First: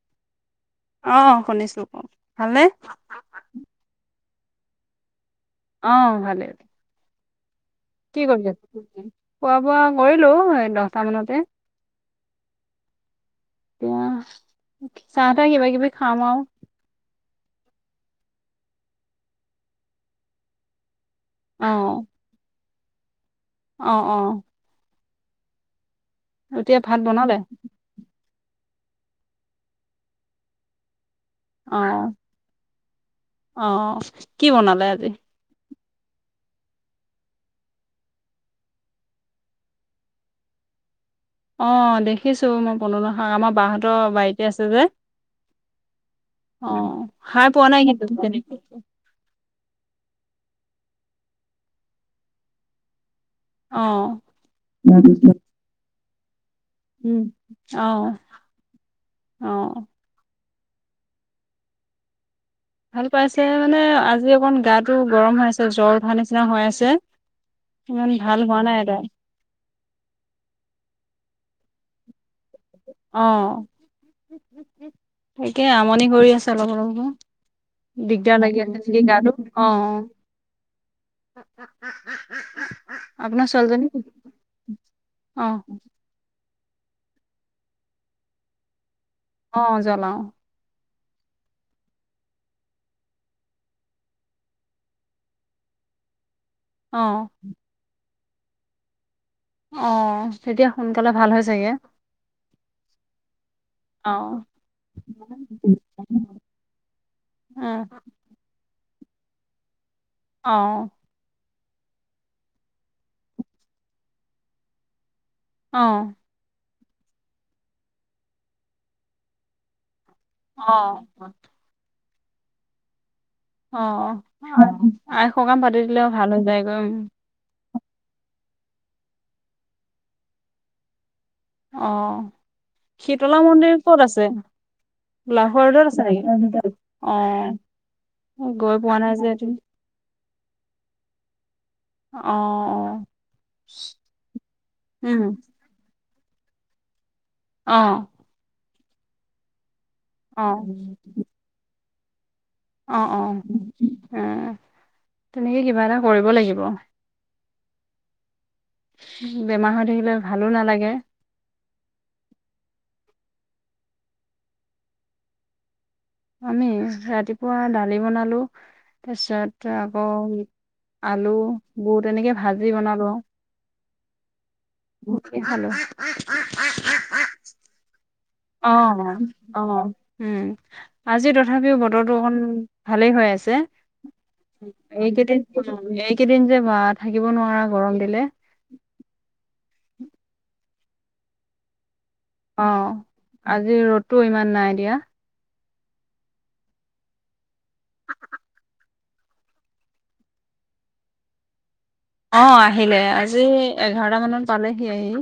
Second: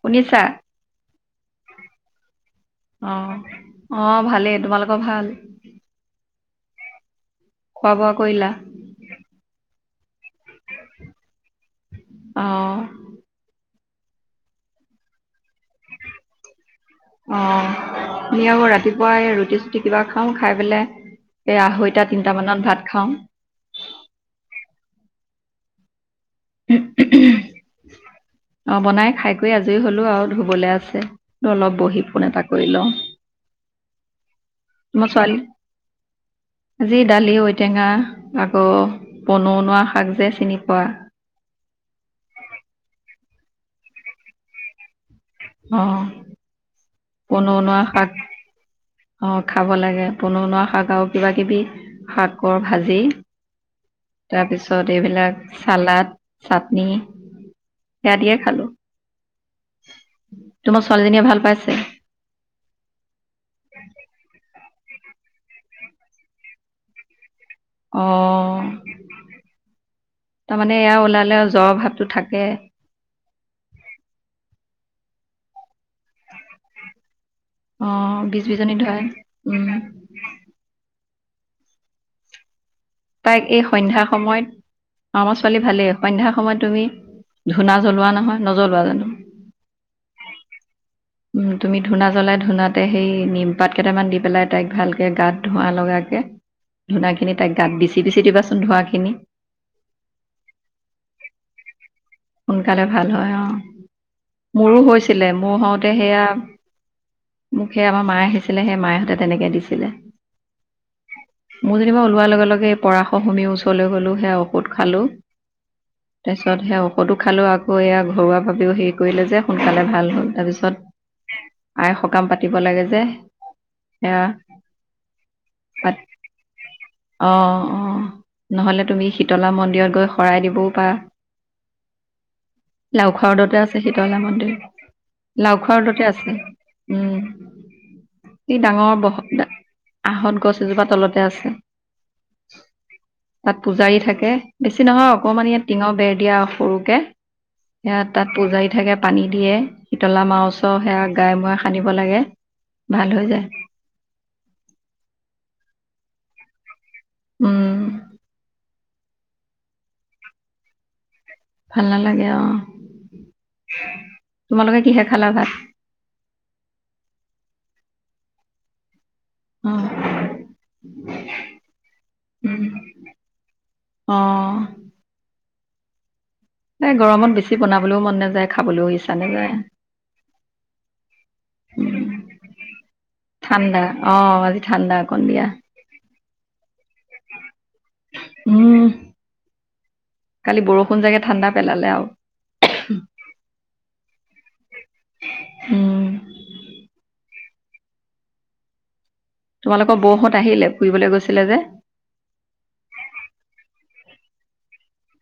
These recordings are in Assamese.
শুনিছা? অ', শুনিছো কওক, ভালনে? অ অ ভালেই, তোমালোকৰ ভাল? অ', ভালে। খোৱা বোৱা কি কৰিলা কৰি আছে? খোৱা বোৱা কৰিলো এই দহটা মানতে। অ, এতিয় চাহ তাহ কিবা কিবি খাম আৰু। অ', আমি আকৌ ৰাতিপুৱাই এই ৰুটি চুটি কিবা খাওঁ, খাই পেলাই এ অ আঢ়ৈটা তিনিটা মানত ভাত খাওঁ। অ, অ', এতিয়া ভাত বনালে? অ, বনাই খাই কৰি আজৰি হলো আৰু ধুবলৈ আছে, অ অলপ বহি ফোন এটা কৰি লওঁ। অ, কি বনালে আজি? মই ছোৱালী আজি দালি, ঔটেঙা, আকৌ বনৌনোৱা শাক যে চিনি পোৱা? অ, দেখিছো মই বনৌনোৱা শাক, আমাৰ বাহঁতৰ বাৰীতে আছে যে। অ, অ খাই পোৱা বনৌনুৱা নাই কিন্তু শাক, তেনেকে অ, খাব লাগে। বনৌণুৱা শাক, আৰু কিবা কিবি শাকৰ ভাজি অ তাৰপিছত এইবিলাক, চালাদ উম, অ, দিয়ে খালো অ, তোমাৰ ছোৱালীজনীয়ে ভাল পাইছে? ভাল পাইছে মানে, আজি অকণ গাটো গৰম হৈ আছে, জ্বৰ উঠাৰ নিচিনা হৈ আছে। অ, ইমান ভাল হোৱা নাই তাই তাৰমানে এয়া ওলালে জ্বৰৰ ভাৱতটো থাকে। অ, সিকেই আমনি কৰি আছে অলপ অলপ অ দিগদাৰ বিজ লাগি বিজনী ধৰাই [unintelligible] গা তো উম অ, [unintelligible] তাইক আপোনাৰ এই ছোৱালীজনী সন্ধ্যা সময়ত, অ, আমাৰ ছোৱালী ভালেই, সন্ধ্যা সময়ত তুমি, ধূনা জ্বলোৱা নহয়, নজ্বলোৱা জানো? অ, জ্বলাওঁ। উ ম তুমি ধূনা জ্বলাই, ধুনাতে সেই নিমপাত কেইটামান দি পেলাই তাইক ভালকে গাত ধোঁৱা লগাকে অ, ধূনাখিনি তাইক গাত বিচি বিচি দিবাচোন ধোঁৱা খিনি। অ, তেতিয়া সোনকালে ভাল হৈ চাগে? সোনকালে ভাল হয় অ, অ', মোৰো হৈছিলে, মোৰ হওঁতে সেইয়া মোক অ', সেই আমাৰ মায়ে আহিছিলে, সেই মায়েহঁতে তেনেকে দিছিলে। অ, মোৰ যেনিবা ওলোৱাৰ লগে লগে, এই পৰাশৰ সুমী ওচৰলৈ গ'লো, সেয়া ঔষধ খালো অ', তাৰপিছত সে ফটো খালেও আকৌ এয়া ঘৰুৱাভাৱেও হেৰি কৰিলে যে সোনকালে ভাল হ'ল। অ', কাম পাতিব লাগে যে অ', সেয়া আই সকাম পাতি দিলেও ভাল হৈ যায় গৈ উম, অ', অ', নহলে তুমি শীতলা মন্দিৰত গৈ শৰাই দিবও পাৰা। অ', লাওখোৱা শীতলা টোতে মন্দিৰ আছে ক'ত শীতলা মন্দিৰ। লাহোৱা লাওখোৱা ৰোডত ৰদতে আছে নেকি? উম, অ', ই গৈ পোৱা ডাঙৰ নাই বহ যে এইটো আহত গছ এজোপা তলতে আছে। অ', অ', তাত পূজাৰী থাকে বেছি নহয় উম, অকমান ইয়াত টিঙৰ বেৰ দিয়া সৰুকে সে অ', তাত পূজাৰী থাকে পানী দিয়ে। শীতলা মাওছো অ'। সেয়া গাই মোয়ে সানিব লাগে ভাল অ', হৈ অ', যায় উ, তেনেকে কিবা এটা কৰিব লাগিব। উম, বেমাৰ হৈ থাকিলে ভালো নালাগে। ভাল নালাগে অ', তোমালোকে কিহে খালা ভাত? আমি ৰাতিপুৱা দালি বনালো। অ তাৰপিছত আকৌ আলু বুত এনেকৈ উম, ভাজি বনালোঁ আৰু। অ', কে খালোঁ এ গৰমত বেছি বনাবলৈও মন নাযায়। অ', খাবলৈও ইচ্ছা নাযায় অ', উম, আজি তথাপিও উম, বতৰটো অকণ ভালেই হৈ আছে। ঠাণ্ডা অ আজি ঠাণ্ডা অকণ এইকেইদিন দিয়া - এইকেইদিন যে বা থাকিব নোৱাৰা গৰম দিলে। উম, কালি বৰষুণ জাগে ঠাণ্ডা পেলালে আৰু। অ', আজি ৰ'দটো ইমান নাই দিয়া। উম, তোমালোকৰ বৌহত আহিলে ফুৰিবলৈ গৈছিলে যে? অ', আহিলে আজি এঘাৰটা মানত পালেহি আহি।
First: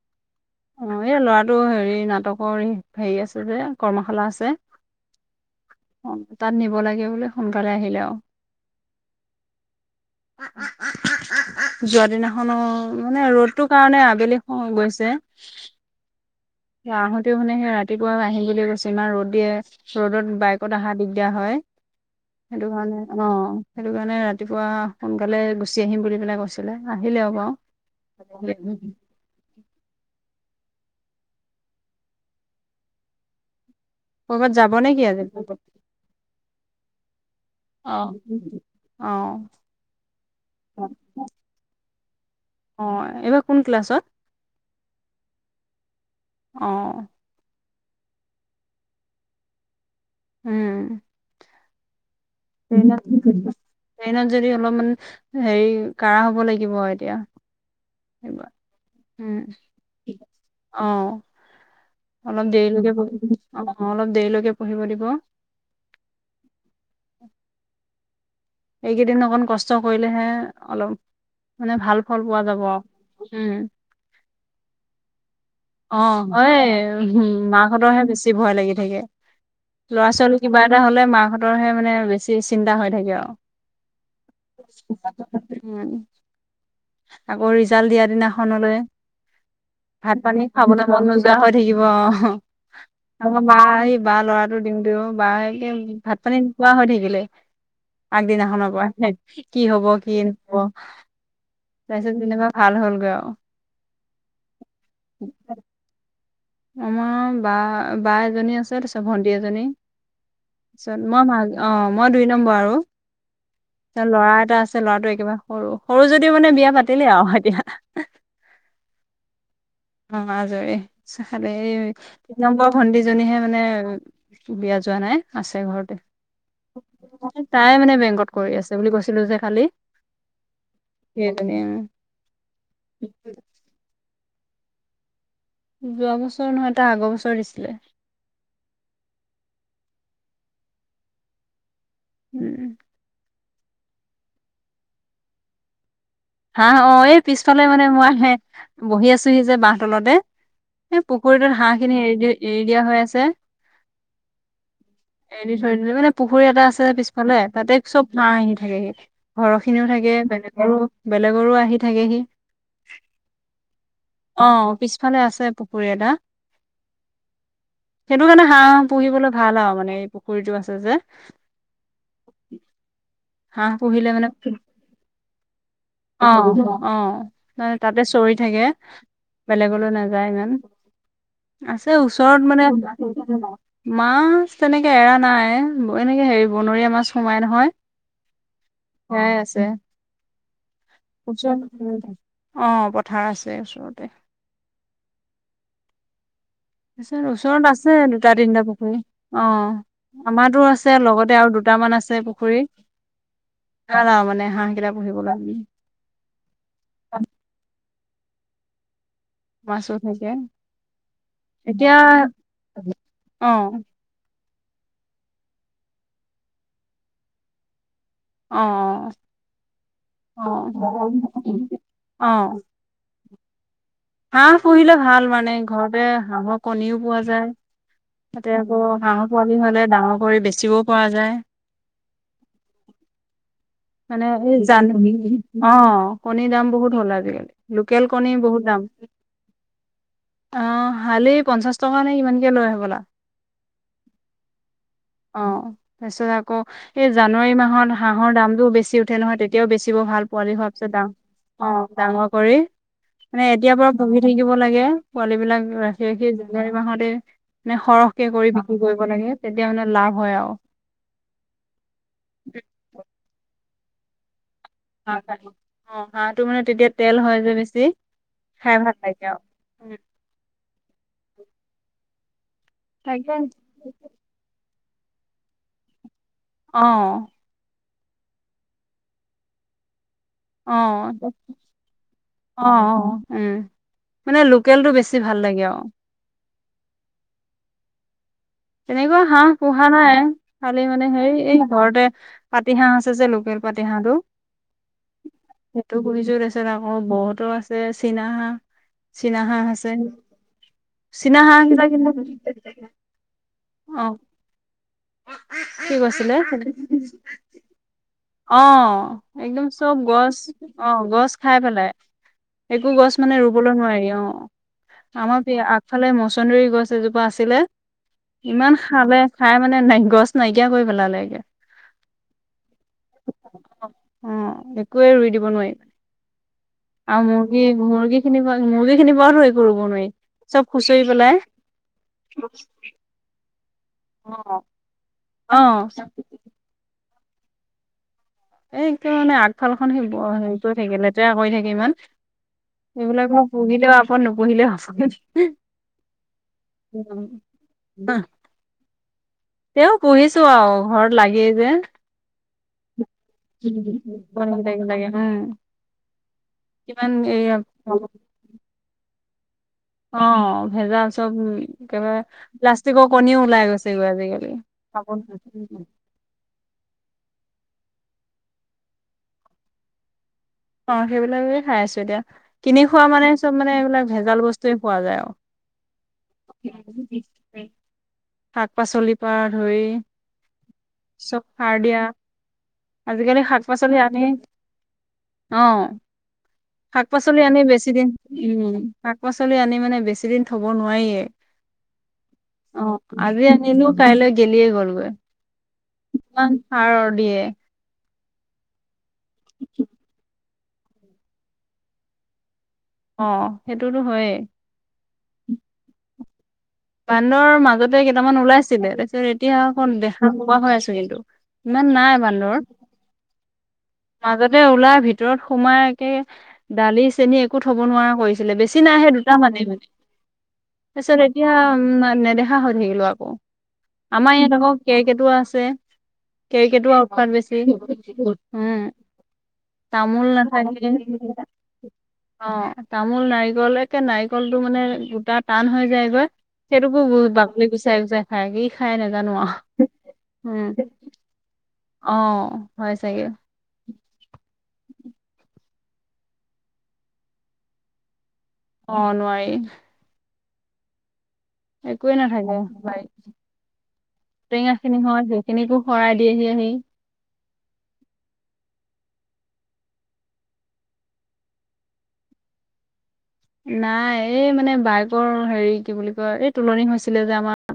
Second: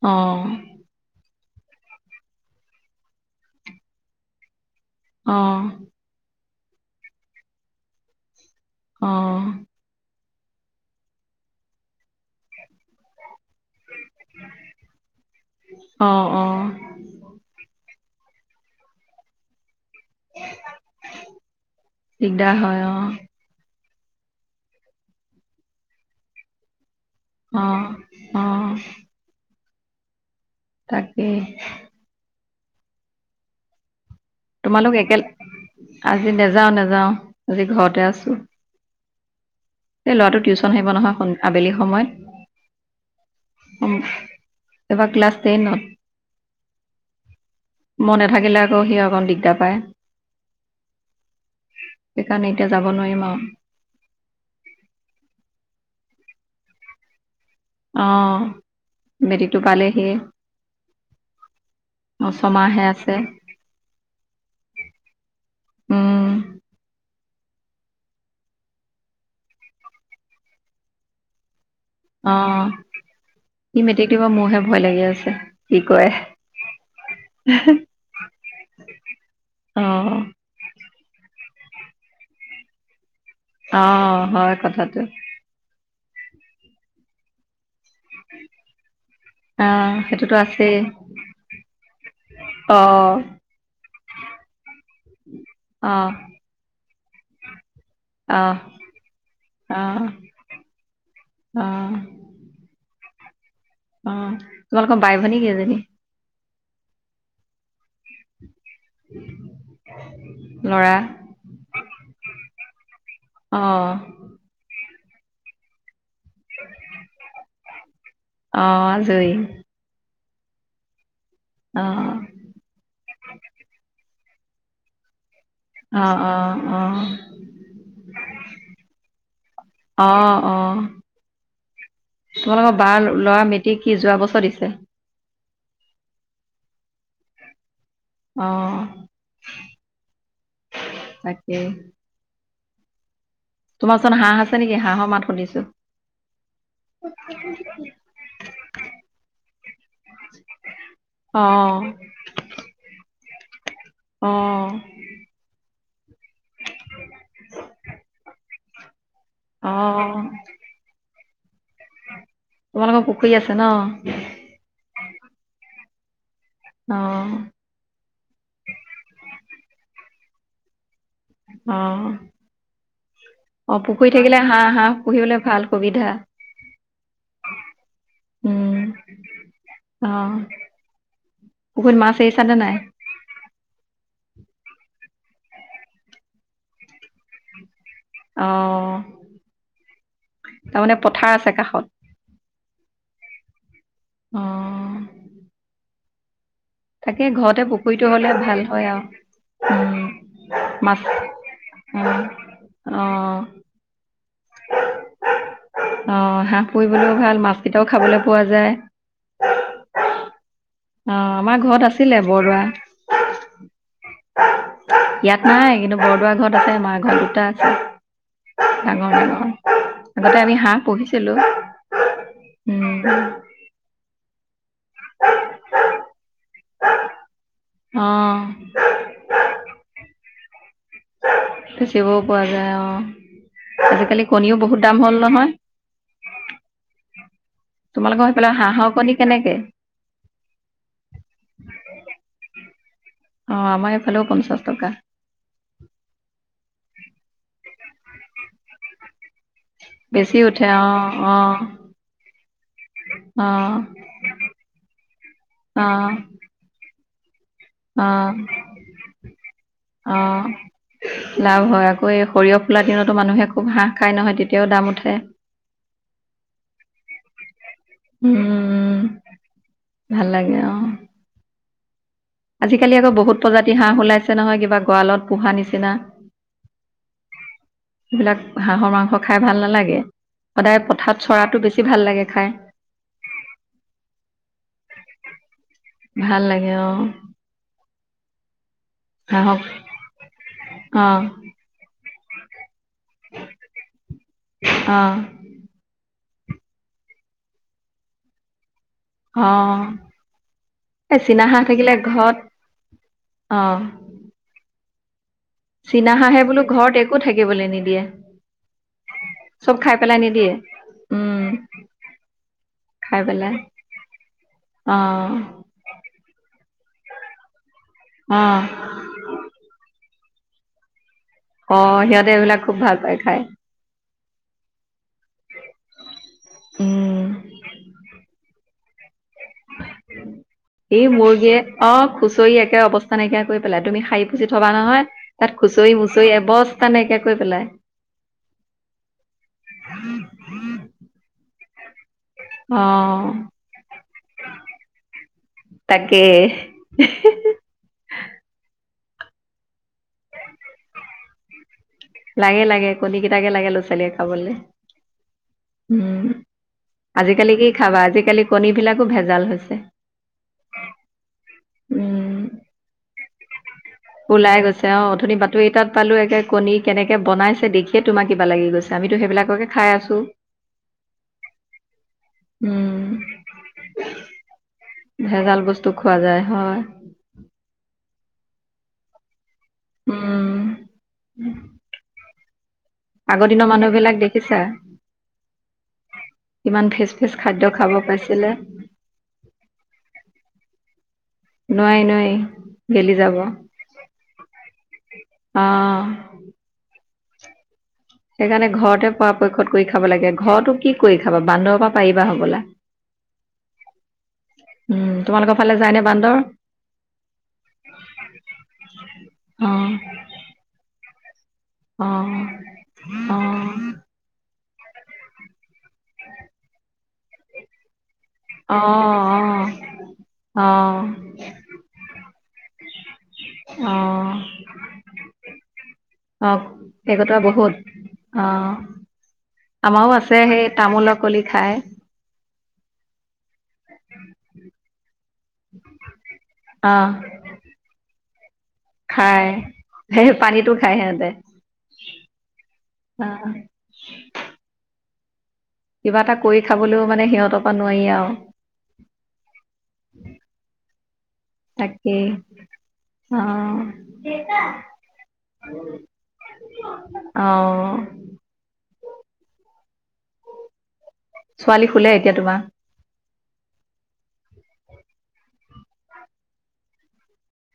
অ', অ', এই ল'ৰাটো হেৰি নাটকৰ হেৰি আছে যে কৰ্মশালা আছে। অ', তাত নিব লাগে বোলে সোনকালে আহিলে আৰু। অ', যোৱা দিনাখনো মানে ৰ'দতো কাৰণে আবেলি গৈছে। অ', অ আহোঁতেও মানে সেই ৰাতিপুৱা আহিম বুলিয়ে কৈছো ইমান ৰ'দ দিয়ে। ৰদত বাইকত আহা দিগদাৰ হয়, দিগদাৰ সেইটো হয় কাৰণে অ', সেইটো কাৰণে ৰাতিপুৱা সোনকালে গুচি আহিম বুলি পেলাই কৈছিলে। আহিলে হব অ অ তাকেই। ক'ৰবাত যাব নে তোমালোক কি একে, আজি? আজি নেযাও নেযাও আজি ঘৰতে অ', আছোঁ। অ', এই ল'ৰাটো টিউশচন আহিব নহয় আবেলি সময়ত। অ', এইবাৰ কোন ক্লাছত? এবাৰ ক্লাছ অ', টেনত। মই নেথাকিলে আকৌ সি অকণ দিগদাৰ পায়। উম, সেইকাৰণে এতিয়া যাব [unintelligible] নোৱাৰিম আৰু ট্ৰেইনত যদি অলপমান হেৰি কাঢ়া হ'ব লাগিব এতিয়া। অ সেইব উম, মেট্ৰিকটো পালেহিয়ে [unintelligible] অ', অ অলপ ছমাহে দেৰিলৈকে আছে অ', অলপ দেৰিলৈকে পঢ়িব দিব। উম, এইকেইদিন অকণ কষ্ট কৰিলেহে অলপ মানে ভাল ফল অ পোৱা যাব, উম। সি মেট্ৰিক দিব মোৰহে ভয় লাগি আছে কি কয় অ', হয়েই মাকহঁতৰ হে বেছি ভয় লাগি থাকে। অ ল'ৰা ছোৱালী কিবা এটা হলে, মাকাহঁতৰহে মানে বেছি চিন্তা হৈ থাকে আৰু। অ', হয় কথাটো। উম আকৌ ৰিজাল্ট দিয়া দিনাখনলৈ। অ ভাত সেইটোতো পানী আছেই খাবলৈ মন নোযোৱা হৈ থাকিব, অ', অ আমাৰ মা এই বা লৰাটো দিওঁ তেও বা একে অ ভাত অ পানী নোখোৱা হৈ থাকিলে। অ আগদিনাখনৰ পৰা কি হব, কি নহব অ তাৰপিছত যেনিবা ভাল হ'ল। হ'লগে আৰু অ', তোমালোকৰ বাই-ভনী কেইজনী? আমাৰ বা-বা এজনী আছে। তাৰপিছত ভণ্টি এজনী, ল'ৰা তাৰপিছত মই মা অ', মই দুই নম্বৰ আৰু। অ', তাৰপিছত ল'ৰা এটা আছে, ল'ৰাটো একেবাৰে সৰু, সৰু যদিও মানে বিয়া পাতিলে আৰু এতিয়া। অ', আজৰি। অ', আজৰি খালী অ', তিনি নম্বৰ ভণ্টিজনীহে মানে বিয়া যোৱা নাই। আছে ঘৰতে, অ', অ', তাইয়ে মানে বেংকত কৰি আছে বুলি কৈছিলো যে কালি। অ', অ'। সেইজনী উম, তোমালোকৰ বাৰ ল'ৰা মেট্ৰিক কি যোৱা বছৰ দিছে? যোৱা বছৰ নহয়, তাৰ আগৰ বছৰ দিছিলে। অ', তাকেই। উম, তোমাৰ ওচৰত হাঁহ আছে নেকি? হাঁহৰ মাত শুনিছো। হাঁহ অ', এই পিছফালে মানে মই আহি বহি আছোহি যে বাঁহ তলতে। এ, পুখুৰীটোত হাঁহ অ', খিনি এৰিদি-এৰিদিয়া হৈ আছে। অ', এৰি থৈ দিলো, মানে পুখুৰী এটা আছে পিছফালে তাতে চব হাঁহ আহি থাকেহি। ঘৰৰ খিনিও থাকে, অ', বেলেগৰো-বেলেগৰো আহি থাকেহি তোমালোকৰ পুখুৰী আছে ন? অ', পিছফালে আছে পু ফূৰে না, অ', সেইটো কাৰণে হাঁহ পুহিবলৈ ভাল আৰু। মানে, এই পুখুৰীটো আছে যে। অ'। হাঁহ অ', পুহিলে পুখুৰী মানে, থাকিলে হাঁহ, হাঁহ পুহিবলৈ ভাল সুবিধা। অ', অ', মানে তাতে চ চৰি থাকে, উম, বেলেগলৈ নাযায় অ', ইমান। আছে পুখুৰীত মাছ ওচৰত এৰিছানে মানে নাই? [unintelligible] মাছ তেনেকে এৰা নাই, এনেকে হেৰি বনৰীয়া মাছ সোমাই নহয়। অ', সেয়াই আছে তাৰমানে পথাৰ আছে কাষত। [unintelligible] অ', পথাৰ আছে ওচৰত। অ', তাকে তাৰপিছত ঘৰতে ওচৰত আছে, পুখুৰীটো হ'লে ভাল দুটা-তিনিটা হয় পুখুৰী আৰু। উম, অ'। আমাতোৰ আছে, মাছ লগতে আৰু দুটামান উম, আছে পুখুৰী, অ', ভাল আৰু মানে। হাঁহ কেইটা পুহিবলৈ আমি অ', হাঁহ পুহিবলৈও ভাল মাছকেইটাও খাবলৈ পোৱা যায়। মাছো থাকে। অ', আমাৰ ঘৰত এতিয়া আছিলে বৰদোৱা। অ' ইয়াত নাই, কিন্তু বৰদোৱা ঘৰত আছে মাৰ ঘৰত দুটা আছে। অ' ডাঙৰ ডাঙৰ। আগতে অ' আমি হাঁহ অ' পুহিছিলো। অ' উম। হাঁহ পুহিলে ভাল মানে ঘৰতে হাঁহৰ কণীও পোৱা যায়। অ', তাতে আকৌ হাঁহৰ পোৱালি হোৱালে ডাঙৰ কৰি বেচিবও পৰা যায়। চিবও পোৱা যা মানে বহুত দাম জানী হ'ল নহয়। [inaudible] অ' কণীৰ দাম বহুত হ'ল আজিকালি, লোকেল তোমালোকৰ কণীৰ সেইফালে বহুত দাম। হাঁহৰ কণী কেনেকে? অ', হালি পঞ্চাশ টকা নে কিমানকে লয় হ'বলা। অ', আমাৰ এইফালেও পঞ্চাশ টকা তাৰপিছত আকৌ সেই জানুৱাৰী মাহত হাঁহৰ দামতোও বেছি উঠে নহয় তেত্ তিয়াও বেচিব ভাল বেছি পোৱালি উঠে হোৱাৰ পিছত ডাঙৰ অ', অ' ডাঙৰ কৰি মানে এতিয়াৰ অ', পৰা পুহি থাকিব লাগে, পোৱালীবিলাক ৰাখি-ৰাখি জানুৱাৰী মাহতে মানে অ', সৰহকে কৰি বিক্ৰী কৰিব লাগে, তেতিয়া মানে অ', লাভ হয় অ', আৰু। লাভ হয় আকৌ এই সৰিয়হ ফুলাৰ দিনতো মানুহে খুব হাঁহ খাই নহয় তেত্ হাঁহ খায়। অ' হাঁহটো মানে তেতিয়া তেল হয় যে বেছি। খাই ভাল উম লাগে অ'। ভাল লাগে অ'। আজিকালি আকৌ তাকে বহুত প্ৰজাতি হাঁহ ওলাইছে নহয় কিবা গড়ালত পোহা নিচিনা। অ'। সেইবিলাক হাঁহৰ মাংস খাই ভাল নালাগে, অ সদায় পথাৰত চৰাতো বেছি ভাল লাগে। খাই অ', অ', উম, মানে লোকেলটো বেছি ভাল লাগে আৰু। [unintelligible] তেনেকুৱা হাঁহ হাঁহক পোহা নাই। খালি অ মানে হে এই ঘৰতে পতিহা আছে যে লোকেল পাতিহাহটো অ সেইটো পুহিছো তাৰ পিছত আকৌ বৌহঁতৰো আছে চীনা হাঁহ। চীনা অ হাহঁ আছে। এই চীনা হাঁহ হাহঁ থাকিলে ঘৰত অ'। কি চীনা কৈছিলে হাঁহে বোলো ঘৰত একো থাকিবলৈ নিদিয়ে। অ', একদম খাই চব পেলাই গছ নিদিয়ে অ' গছ উম খাই পেলাই। একো গছ খাই মানে পেলাই ৰুবলৈ নোৱাৰি। অ' অ আমাৰ আগফালে মছন্দৰী গছ জোপা আছিলে অ ইমান খালে। খাই মানে নাই গছ নাইকিয়া কৰি পেলালেগে। অ', সিহঁতে এইবিলাক খুব ভাল পায় খাই। অ', একোৱে ৰুই দিব নোৱাৰি। মানে আৰু মুৰ্গী-মুৰ্গী চি পোৱা মুৰ্গী খিনি বাৰ হৈ কৰিব নোৱাৰি। চব খুচৰি ই পেলাই মুৰ্গীয়ে অ' খুচৰি একে অৱস্থা নাইকিয়া কৰি পেলাই। তুমি শাৰী অ পুচি থবা নহয় তাত খুচৰি মুুচৰি এবস্তা নাইকা কৈ পেলাই। এই মানে আগফালখন সেই কৰি থাকে লেতেৰা কৰি থাকে ইমান। অ এইবিলাক মোৰ পুঢ়িলেও আপদ নুপুঢ়িলেও আপদ। [inaudible] তেওঁ পুহিছো আৰু ঘৰত লাগেই যে। লাগে লাগে কণী কেইটাকে লাগে ল'ৰা ছোৱালীয়ে খাবলৈ। লাগে উম উম। কিমান আজিকালি এইয়া কি খাবা আজিকালি কণীবিলাকো ভেজাল। হৈছে অ', ভেজাল চব একেবাৰে প্লাষ্টিকৰ কণীও ওলাই গৈছে। ওলাই গৈছে। অ', উঠনি বাতৰি এটাত পালো একে কণী কেনেকে বনাই দেখিয়ে তোমাৰ কিবা লাগি গৈছে। আমিতো সেইবিলাককে খাই আছো। অ', সেইবিলাক খাই আছো। এতিয়া কিনি খোৱা মানে চব মানে এইবিলাক ভেজাল বস্তুৱে খোৱা যায় আৰু। ভাল বস্তু খোৱা যায় হয় [inaudible] শাক পাচলিৰ পৰা ধৰি উম চব সাৰ দিয়া। আজিকালি আগৰ শাক দিনৰ মানুহ পাচলি বিলাক আনি, দেখিছা অ'। কিমান শাক ফ্ৰেচ ফ্ৰেচ পাচলি আনি খাদ্য খাব বেছি দিন, পাইছিলে উম, শাক পাচলি আনি মানে বেছি দিন থ'ব নোৱাৰিয়ে। নোৱাৰি নোৱাৰি অ' গেলি যাব আজি অ আনিলো কাইলৈ গেলিয়ে গ'লগৈ। কিমান সাৰৰ দিয়ে। সেইকাৰণে ঘৰতে পৰাপক্ষত কৰি খাব লাগে। ঘৰতো কি কৰি খাবা বান্দৰ পৰা পাৰিবা হবলা। অ' হেইটোতো হয়েই। উম তোমালোকৰ ফালে যায়নে বান্দৰ? বান্দৰ মাজতে কেইটামান ওলাইছিলে তাৰপিছত এতিয়া অ আক' দেখা নোহোৱা হৈ আছোঁ কিন্তু। ইমান অ নাই বান্দৰ। অ মাজত তে ওলাই ভিতৰত সোমাই একে দালি চেনি একো থ'ব নোৱাৰা কৰিছে। বেছি অ নাই হেই দুটা মানে, তাৰপিছত অ এতিয়া উ, নেদেখা হৈছোঁ। ধৰি লোৱা আকৌ। অ আমাৰ ইয়াত অ আকৌ কেৰ্কেটুৱা আছে। অ কেৰ্কেটুৱাৰ উৎপাত কেইকটৰা বহুত অ বেছি। উম। আমাৰো তামোল আছে সেই নাথাকে। তামোলৰ কলি খায় অ' তামোল, নাৰিকল একে নাৰিকলটো মানে গোটা টান হৈ যায়গৈ। অ সেইটোবো বাকলি গুচাই গুচাই খাই। খাই নাজানো খায় আৰু, সেই উম। পানীটো খায় সিহঁতে অ' হয় চাগে। অ কিবা এটা কৰি খাবলৈও মানে সিহঁতৰ পৰা নোৱাৰি আৰু। অ নোৱাৰি একোৱে তাকেই। নাথাকে বাৰীত অ'। টেঙা খিনি হয় সেইখিনিকো শৰাই দিয়েহি আহি অ'। ছোৱালী শুলে এতিয়া তোমাৰ? নাই এই মানে বায়েকৰ হেৰি কি বুলি কয় এই তোলনি হৈছিলে যে আমাৰ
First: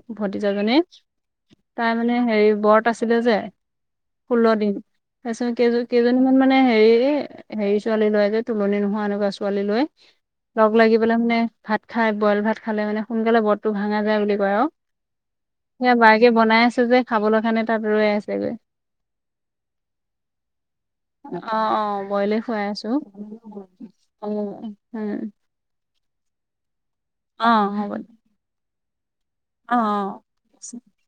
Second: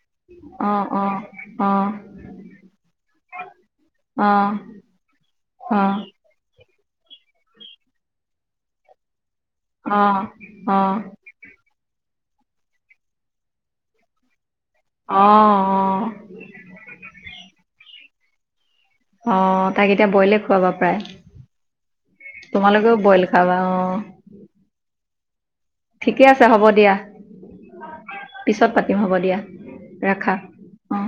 অ ভতিজাজনী অ অ তাই মানে হেৰি বত আছিলে যে অ ষোল্ল দিন তাৰপিছত অ অ কেই কেইজনীমান মানে হেৰি এ, হেৰি ছোৱালীলৈ যে তোলনি নোহোৱা এনেকুৱা ছোৱালী লৈ লগ অ লাগি পেলাই মানে ভাত খাই বইল ভাত খালে মানে সোনকালে বৰটো ভাঙা যায় বুলি কয় আৰু। অ অ সেয়া বায়েকে বনাই আছে যে খাবলৈ কাৰণে তাত ৰৈ আছেগৈ। অ' তাক এতিয়া বইলে খুৱাবা প্ৰায়। অ', অ' বইলে খুৱাই আছো। তোমালোকেও বইল খাবা অ উম, উম। ঠিকে আছে হ'ব দিয়া। অ' হ'ব দে। ই হ'ব দিয়া, অ ৰাখা অ অ'।